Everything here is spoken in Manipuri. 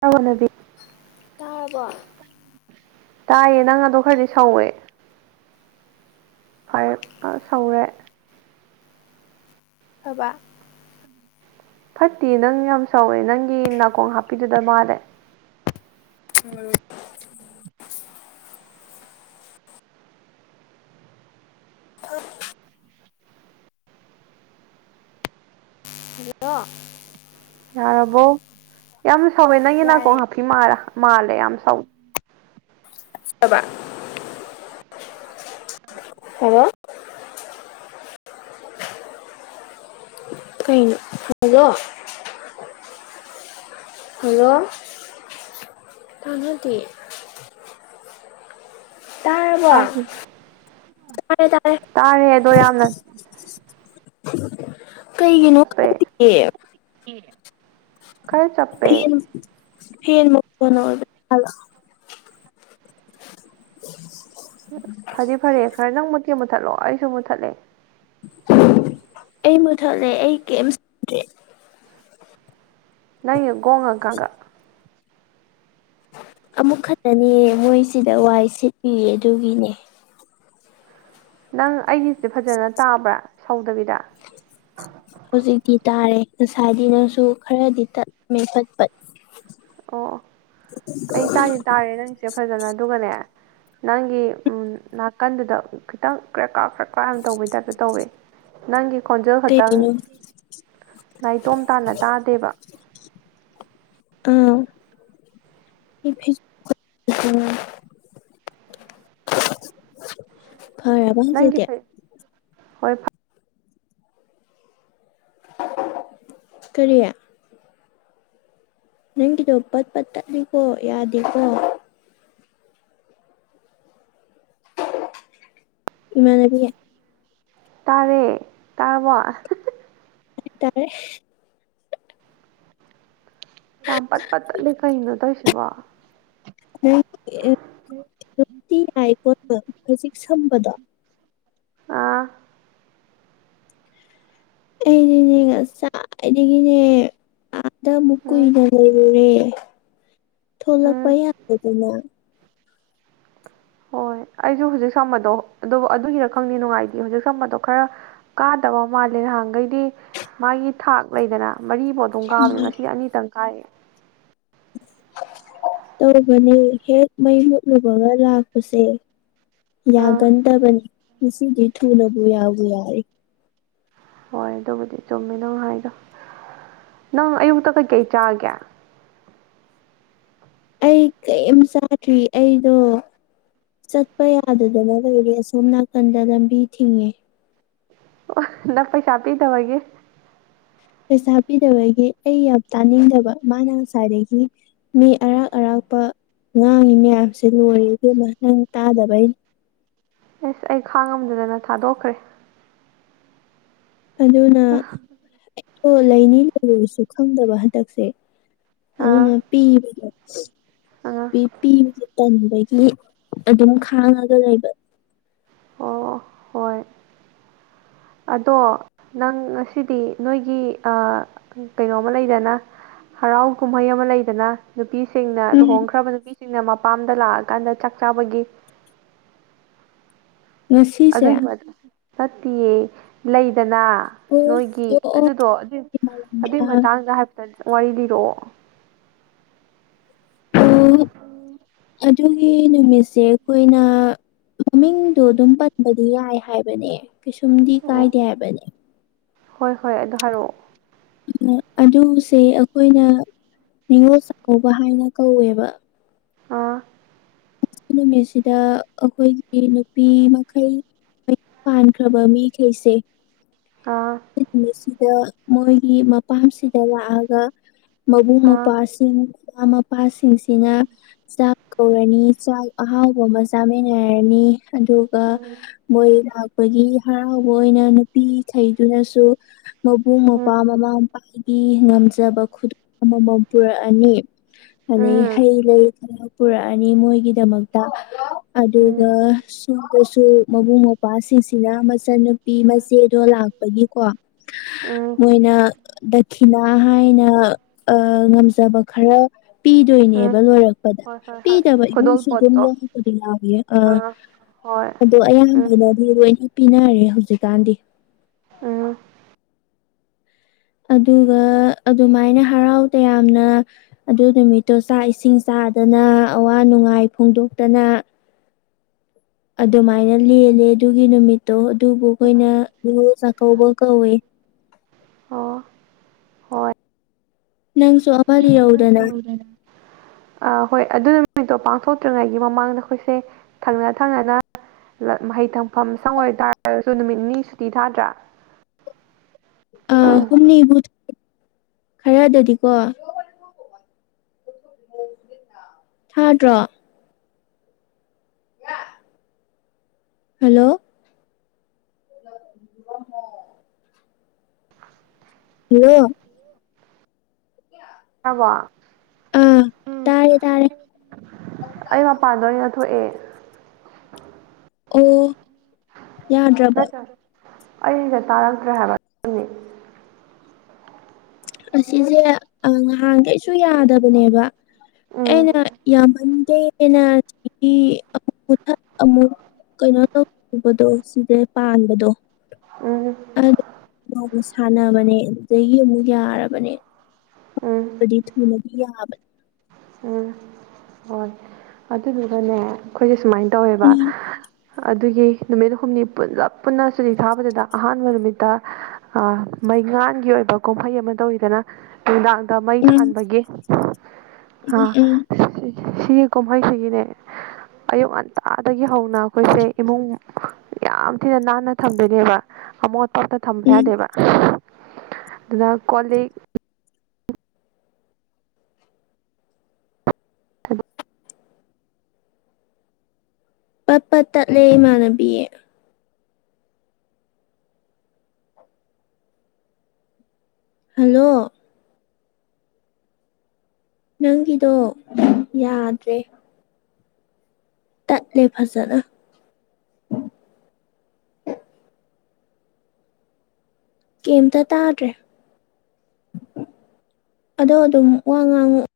ꯇꯅꯕꯤ ꯇꯥꯔꯕꯣ ꯇꯥꯏꯌꯦ ꯅꯪ ꯑꯗꯣ ꯈꯔꯗꯤ ꯁꯧꯋꯦ ꯐꯔꯞ ꯑ ꯁꯧꯔꯦ ꯊꯕ ꯐꯠꯇꯦ ꯅꯪ ꯌꯥꯝ ꯁꯧꯋꯦ ꯅꯪꯒꯤ ꯅꯥꯀꯣꯡ ꯍꯥꯞꯄꯤꯗꯨꯗ ꯃꯥꯜꯂꯦ ꯎꯝ ꯍ ꯑꯣ ꯌꯥꯔꯕꯣ ꯌꯥꯝ ꯁꯧꯋꯦ ꯅꯪꯒꯤ ꯌꯥꯔꯦ ꯅꯥꯀꯣꯡ ꯍꯥꯐꯤ ꯃꯥꯜꯂꯦ ꯌꯥꯝ ꯁꯧꯋꯦ ꯆꯕ ꯍꯂꯣ ꯀꯩꯅꯣ ꯍꯜꯂꯣ ꯍꯜꯂꯣ ꯇꯅꯗꯦ ꯇꯥꯔꯕꯣ ꯇꯥꯗꯦ. ꯇꯥꯔꯦ ꯇꯥꯔꯦ ꯇꯥꯔꯦ ꯑꯗꯣ ꯌꯥꯝꯅ ꯀꯩꯒꯤꯅꯣ ꯆꯞꯄꯦ ꯈꯪꯗꯤꯌꯦ ꯈꯔ ꯆꯞꯄꯦ ꯐꯦꯟ ꯐꯦꯟ ꯃꯈꯣꯟꯅ ꯑꯣꯏꯕꯖꯥꯠꯂꯣ ꯐꯗꯤ ꯐꯔꯦ ꯈꯔ ꯅꯪ ꯃꯨꯠꯀꯦ ꯃꯨꯠꯊꯠꯂꯣ ꯑꯩꯁꯨ ꯃꯨꯠꯊꯠꯂꯦ ꯑꯩ ꯃꯨꯊꯠꯂꯦ ꯑꯩ ꯀꯩꯝ ꯁꯥꯗ꯭ꯔꯦ ꯅꯪꯒꯤꯅ ꯒꯣꯡ ꯒ ꯒꯥꯡ ꯒ ꯑꯃꯨꯛ ꯈꯛꯇꯅꯦ ꯃꯣꯏꯁꯤꯗ ꯋꯥꯏ ꯁꯤꯠꯄꯤꯌꯦ ꯑꯗꯨꯒꯤꯅꯦ ꯅꯪ ꯑꯩꯒꯤꯁꯦ ꯐꯖꯅ ꯇꯥꯕ꯭ꯔꯥ ꯁꯧꯗꯕꯤꯗ ꯍꯧꯖꯤꯛꯇꯤ ꯇꯥꯔꯦ ꯉꯁꯥꯏꯒꯤꯅꯁꯨ ꯈꯔꯗꯤ ꯇꯠꯂꯦ ꯄꯠꯄꯠ ꯑꯣ ꯑꯣ ꯑꯩ ꯇꯥꯗꯤ ꯏꯟꯑꯣꯗꯤꯕꯜ ꯇꯥꯔꯦ ꯅꯪꯁꯦ ꯐꯖꯅ ꯑꯗꯨꯒꯅꯦ ꯅꯪꯒꯤ ꯑꯨꯝ ꯅꯥꯀꯟꯗꯨꯗ ꯈꯤꯇꯪ ꯀ꯭ꯔꯦ ꯀ꯭ꯔ ꯀ꯭ꯔꯥꯏꯝ ꯇꯧꯕꯩ ꯇꯥꯏꯞꯇ ꯇꯧꯋꯦ ꯅꯪꯒꯤ ꯈꯣꯟꯖꯦꯜ ꯈꯥꯇꯪ ꯀꯩꯒꯤꯅꯣ ꯅꯥꯏꯇꯣꯝ ꯇꯥꯅ ꯇꯥꯗꯦꯕ ꯑꯥꯎ [unintelligible] ꯅꯪꯒꯤꯕꯨ ꯍꯣꯏ ꯐꯥꯏ ꯀꯔꯤ ꯅꯪꯒꯤꯗꯣ ꯄꯠꯄꯠ ꯇꯠꯂꯤꯀꯣ ꯌꯥꯗꯦꯀꯣ ꯏꯃꯥꯟꯅꯕꯤ ꯇꯥꯔꯦ ꯇꯥꯔꯕꯣ ꯏ ꯇꯥꯔꯦ ꯌꯥꯝ ꯄꯠ ꯄꯠ ꯇꯠꯂꯦ ꯀꯩꯅꯣ ꯇꯧꯏꯁꯤꯕꯣ ꯅꯣꯏ ꯌꯥꯏ ꯄꯣꯠ ꯍꯧꯖꯤꯛ ꯁꯝꯕꯗꯣ ꯑꯥ ꯑꯩꯗꯤꯅꯦ ꯉꯁꯥꯏꯗꯒꯤꯅꯦ ꯑꯥꯗ ꯑꯃꯨꯛ ꯎꯝ ꯀꯨꯏꯅ ꯂꯩꯔꯨꯔꯦ ꯊꯣꯛꯂꯛꯄ ꯎꯝ ꯌꯥꯗꯗꯥꯅ ꯍꯣꯏ ꯑꯩꯁꯨ ꯍꯧꯖꯤꯛ ꯁꯝꯕꯗꯣ ꯑꯗꯣ ꯑꯗꯨꯒꯤꯔ ꯈꯪꯗꯦ ꯅꯨꯡꯉꯥꯏꯇꯦ ꯍꯧꯖꯤꯛ ꯁꯝꯕꯗꯣ ꯈꯔ ꯀꯥꯗꯕ ꯃꯥꯜꯂꯦ ꯅꯍꯥꯟꯒꯩꯗꯤ ꯃꯥꯒꯤ ꯊꯥꯛ ꯂꯩꯗꯅ ꯃꯔꯤꯕꯣ ꯑꯗꯨꯝ ꯀꯥꯕꯅꯦ ꯉꯁꯤꯗꯤ ꯑꯅꯤꯇꯪ ꯀꯥꯏꯌꯦ ꯇꯧꯏꯕꯅꯣ ꯍꯦꯛ ꯃꯩ ꯃꯨꯠꯂꯨꯕꯒ ꯂꯥꯛꯄꯁꯦ ꯑꯥ ꯌꯥꯒꯟꯗꯕꯅꯤ ꯉꯁꯤꯗꯤ ꯊꯨꯅꯕꯨ ꯌꯥꯕꯨ ꯌꯥꯔꯦ ꯍꯣꯏ ꯑꯗꯨꯕꯨꯗꯤ ꯆꯨꯝꯃꯦ ꯅꯪ ꯍꯥꯏꯗꯣ ꯅꯪ ꯑꯌꯨꯛꯇ ꯀꯩꯀꯩ ꯆꯥꯒꯦ ꯑꯩ ꯀꯩꯝ ꯆꯥꯗ꯭ꯔꯤ ꯑꯩꯗꯣ ꯆꯠꯄ ꯌꯥꯗꯗꯅ ꯂꯩꯔꯦ ꯑꯁꯣꯝ ꯅꯥꯀꯟꯗ ꯂꯝꯕꯤ ꯊꯤꯡꯉꯦ ꯑꯣ ꯅꯪ ꯄꯩꯁꯥ ꯄꯤꯗꯕꯒꯤ ꯄꯩꯁꯥ ꯄꯤꯗꯕꯩꯗꯤ ꯑꯩ ꯌꯥꯝ ꯇꯥꯅꯤꯡꯗꯕ ꯃꯥꯅ ꯉꯁꯥꯏꯗꯒꯤ ꯃꯤ ꯑꯔꯥꯛ ꯑꯔꯥꯛꯄ ꯉꯥꯡꯉꯤ ꯃꯌꯥꯝꯁꯦ ꯂꯣꯏꯔꯦ ꯑꯗꯦꯝꯃꯥ ꯅꯪ ꯇꯥꯗꯕꯩ ꯑꯦꯁ ꯑꯩ ꯈꯥꯡꯉꯝꯗꯗꯅ ꯊꯥꯗꯣꯛꯈ꯭ꯔꯦ ꯑꯗꯨꯅ ꯑꯥ ꯑꯩꯗꯣ ꯂꯥꯏꯅꯤ ꯂꯩꯔꯨꯔꯣꯏꯁꯨ ꯈꯪꯗꯕ ꯍꯟꯗꯛꯁꯦ ꯑꯗꯨ ꯄꯤꯕ ꯑꯥ ꯄꯤ ꯄꯤꯕ ꯇꯟꯕꯒꯤ ꯑꯗꯨꯝ ꯈꯥꯡꯉꯒ ꯂꯩꯕ ꯑꯣ ꯍꯣꯏ [unintelligible] ꯑꯗꯣ ꯅꯪ ꯉꯁꯤꯗꯤ ꯅꯣꯏꯒꯤ ꯑꯥ ꯀꯩꯅꯣꯝꯃ ꯂꯩꯗꯅ ꯍꯔꯥꯎ ꯀꯨꯝꯍꯩ ꯑꯃ ꯂꯩꯗꯅ ꯅꯨꯄꯤꯁꯤꯡꯅ ꯎꯝ ꯂꯨꯍꯣꯡꯈ꯭ꯔꯕ ꯅꯨꯄꯤꯁꯤꯡꯅ ꯃꯄꯥꯝꯗ ꯂꯥꯛꯑꯀꯥꯟꯗ ꯆꯥꯛ ꯆꯥꯕꯒꯤ ꯉꯁꯤꯁꯦ ꯑꯗꯨꯒꯤ ꯃꯇꯨꯡ ꯆꯠꯇꯤꯌꯦ ꯂꯩꯗꯅ ꯑꯣ ꯅꯣꯏꯒꯤ ꯑꯣ ꯑꯗꯨꯗꯣ ꯑꯗꯨ ꯑꯗꯨꯏ ꯑꯣ ꯃꯇꯥꯡꯗ ꯍꯥꯏ ꯋꯥꯔꯤ ꯂꯤꯔꯛꯑꯣ ꯑꯣ ꯑꯗꯨꯒꯤ ꯅꯨꯃꯤꯠꯁꯦ ꯑꯩꯈꯣꯏꯅ ꯃꯃꯤꯡꯗꯣ ꯑꯗꯨꯝ ꯄꯟꯕꯗꯤ ꯌꯥꯏ ꯍꯥꯏꯕꯅꯦ ꯀꯩꯁꯨꯝꯗꯤ ꯑꯣ ꯀꯥꯏꯗꯦ ꯍꯥꯏꯕꯅꯦ ꯍꯣꯏ ꯍꯣꯏ ꯑꯗꯨ ꯍꯥꯏꯔꯛꯑꯣ ꯑꯗꯨꯁꯦ ꯑꯩꯈꯣꯏꯅ ꯅꯤꯉꯣꯜ ꯆꯥꯛꯀꯧꯕ ꯍꯥꯏꯅ ꯀꯧꯋꯦꯕ ꯑꯥ ꯌꯧꯒꯤꯛꯀꯤ ꯅꯨꯃꯤꯠꯁꯤꯗ ꯑꯩꯈꯣꯏꯒꯤ ꯅꯨꯄꯤ ꯃꯈꯥꯜ ꯃꯌꯨꯝ ꯄꯥꯟꯈ꯭ꯔꯕ ꯃꯤꯈꯩꯁꯦ ꯑꯥ ꯅꯨꯃꯤꯠꯁꯤꯗ ꯃꯣꯏꯒꯤ ꯃꯄꯥꯝꯁꯤꯗ ꯂꯥꯛꯑꯒ ꯃꯕꯨꯡ ꯑꯥ ꯃꯧꯄ꯭ꯋꯥꯁꯤꯡ ꯃꯃꯥ ꯃꯄꯥꯁꯤꯡꯁꯤꯅ ꯆꯥꯛ ꯀꯧꯔꯅꯤ ꯆꯥꯛ ꯑꯍꯥꯎꯕ ꯑꯃ ꯆꯥꯃꯤꯟꯅꯔꯅꯤ ꯑꯗꯨ ꯎꯝ ꯃꯣꯏ ꯂꯥꯛꯄꯒꯤ ꯍꯔꯥꯎꯕ ꯑꯣꯏꯅ ꯅꯨꯄꯤ ꯊꯩꯗꯨꯅꯁꯨ ꯃꯕꯨꯡ ꯃꯧꯄ꯭ꯋꯥ ꯃꯃꯥ ꯃꯄꯥꯒꯤ ꯉꯝꯖꯕ ꯈꯨꯗꯣ ꯑꯃꯃꯝ ꯄꯨꯔꯛꯑꯅꯤ ꯑꯗꯩ ꯎꯝ ꯍꯩ ꯂꯩ ꯈꯔ ꯄꯨꯔꯛꯑꯅꯤ ꯃꯣꯏꯒꯤꯗꯃꯛꯇ ꯎꯝ ꯎꯝ ꯑꯗꯨꯒ ꯁꯒꯁꯨ ꯃꯕꯨꯡ ꯃꯧ꯭ꯋꯥꯁꯤꯡꯁꯤꯅ ꯃꯆꯟꯅꯨ ꯄꯤ ꯃꯆꯦꯗꯣ ꯂꯥꯛꯄꯒꯤꯀꯣ ꯎꯝ ꯃꯣꯏꯅ ꯗꯈꯤꯅꯥ ꯍꯥꯏꯅ ꯉꯝꯖꯕ ꯈꯔ ꯄꯤꯗꯣꯏꯅꯦꯕ ꯎꯝ ꯂꯣꯏꯔꯛꯄꯗ ꯍꯣꯏ ꯍꯣꯏ ꯍꯣꯏ ꯄꯤꯗꯕ ꯏꯃꯨꯡꯁꯨ ꯑꯗꯨꯝ ꯈꯨꯗꯣꯜꯄꯣꯠꯇꯣ ꯌꯥꯎꯔꯛꯄꯗꯤ ꯌꯥꯎꯏꯦ ꯑ ꯑꯥ ꯍꯣꯏ ꯑꯗꯣ ꯎꯝ ꯑꯌꯥꯝꯕꯅꯗꯤ ꯂꯣꯏꯅ ꯄꯤꯅꯔꯦ ꯍꯧꯖꯤꯛꯀꯥꯟꯗꯤ ꯎꯝ ꯑꯗꯨꯒ ꯑꯗꯨꯃꯥꯏꯅ ꯍꯔꯥꯎ ꯇꯌꯥꯝꯅ ꯑꯗꯨ ꯅꯨꯃꯤꯠꯇꯣ ꯆꯥꯛ ꯏꯁꯤꯡ ꯆꯥꯗꯅ ꯑꯋꯥ ꯅꯨꯡꯉꯥꯏ ꯐꯣꯡꯗꯣꯛꯇꯅ ꯑꯗꯨꯃꯥꯏꯅ ꯂꯦꯜꯂꯦ ꯑꯗꯨꯒꯤ ꯅꯨꯃꯤꯠꯇꯣ ꯑꯗꯨꯕꯨ ꯑꯩꯈꯣꯏꯅ ꯅꯤꯉꯣꯜ ꯆꯥꯛꯀꯧꯕ ꯀꯧꯋꯦ ꯑꯣ ꯅꯪꯁꯨ ꯑꯃ ꯂꯤꯔꯧꯗꯅ ꯌꯥꯔꯅ ꯍꯣꯏ ꯑꯗꯨꯅ ꯅꯨꯃꯤꯠꯇꯣ ꯄꯥꯡꯊꯣꯛꯇ꯭ꯔꯤꯉꯩꯒꯤ ꯃꯃꯥꯡꯗ ꯑꯩꯈꯣꯏꯁꯦ ꯊꯪꯅ ꯊꯪꯅꯅ ꯃꯍꯩ ꯊꯝꯐꯝ ꯁꯪ ꯑꯣꯏ ꯇꯥꯔꯒꯁꯨ ꯅꯨꯃꯤꯠ ꯅꯤ ꯁꯨꯇꯤ ꯊꯥꯗ꯭ꯔꯥ ꯑ ꯍꯨꯝꯅꯤꯕꯨ ꯈꯔꯗꯗꯤꯀꯣ ꯊꯥꯗ꯭ꯔꯣ ꯍꯜꯂꯣ [unintelligible] ꯍꯜꯂꯣ ꯇꯕꯣ ꯑꯥ ꯎꯝ ꯇꯥꯔꯦ ꯇꯥꯔꯦ ꯑꯩ ꯃꯄꯥꯟꯗ ꯑꯣꯏꯅ ꯊꯣꯛꯑꯦ ꯑꯣ ꯌꯥꯗ꯭ꯔꯕ ꯅꯠꯇ꯭ꯔ ꯑꯩꯗ ꯇꯥꯔꯛꯇ꯭ꯔꯦ ꯍꯥꯏꯕ [unintelligible] ꯑꯁꯤꯁꯦ ꯉꯍꯥꯟ ꯀꯩꯁꯨ ꯌꯥꯗꯕꯅꯦꯕ ꯎꯝ ꯑꯩꯅ ꯌꯥꯝꯃꯟꯗꯦꯅ ꯆꯊ ꯑꯃꯨꯛ [unintelligible] ꯀꯩꯅꯣ ꯇꯧꯕꯗꯣ ꯁꯤꯁꯦ ꯄꯥꯟꯕꯗꯣ ꯎꯝ ꯑ ꯃꯥꯅ ꯁꯥꯟꯅꯕꯅꯦ ꯑꯗꯨꯗꯒꯤ ꯑꯃꯨꯛ ꯌꯥꯔꯕꯅꯦ ꯎꯝ ꯗꯤ ꯊꯅ [unintelligible] [unintelligible] ꯎꯝ ꯍꯣꯏ ꯑꯗꯨꯗꯨꯒꯅꯦ ꯑꯩꯈꯣꯏꯁꯦ ꯁꯨꯃꯥꯏꯅ ꯇ ꯇꯧꯋꯦꯕ ꯎꯝ ꯑꯗꯨꯒꯤ ꯅꯨꯃꯤꯠ ꯍꯨꯝꯅꯤ ꯄꯨꯜꯂꯞ ꯄꯨꯟꯅ ꯆꯨꯇꯤ ꯊꯥꯕꯗꯨꯗ ꯑꯍꯥꯟꯕ ꯅꯨꯃꯤꯠꯇ ꯃꯩꯉꯥꯥꯟꯒꯤ ꯑꯣꯏꯕ ꯀꯨꯝꯍꯩ ꯑꯃ ꯇꯧꯋꯤꯗꯅ ꯅꯨꯡꯗꯥꯡꯗ ꯃꯩ ꯎꯝ ꯊꯥꯟꯕꯒꯤ ꯎꯝ ꯑꯥ ꯎꯝ ꯁꯤꯒꯤ ꯀꯨꯝꯍꯩꯁꯤꯒꯤꯅꯦ ꯑꯌꯨꯛ ꯉꯟꯇꯥꯗꯒꯤ ꯍꯧ ꯅꯥ ꯑꯩꯈꯣꯏꯁꯦ ꯏꯃꯨꯡ ꯌꯥꯝ ꯊꯤꯅ ꯅꯥꯟꯅ ꯊꯝꯗꯣꯏꯅꯦꯕ ꯑꯃꯣꯠ ꯄꯥꯠꯇ ꯊꯝꯕ ꯎꯝ ꯌꯥꯗꯦꯕ ꯑꯗꯨꯗ ꯀꯣꯜꯂꯤꯛ ꯄꯠ ꯄꯠ ꯇꯠꯂꯦ ꯏꯃꯥꯟꯅꯕꯤ꯫ ꯍꯜꯂꯣ ꯅꯪꯒꯤꯗꯣ ꯌꯥꯗ꯭ꯔꯦ ꯇꯠꯂꯦ ꯐꯖꯅ ꯀꯦꯝꯇ ꯇꯥꯗ꯭ꯔꯦ ꯑꯗꯣ ꯑꯗꯨꯝ ꯋꯥ ꯉꯥꯡꯉꯛꯑꯣ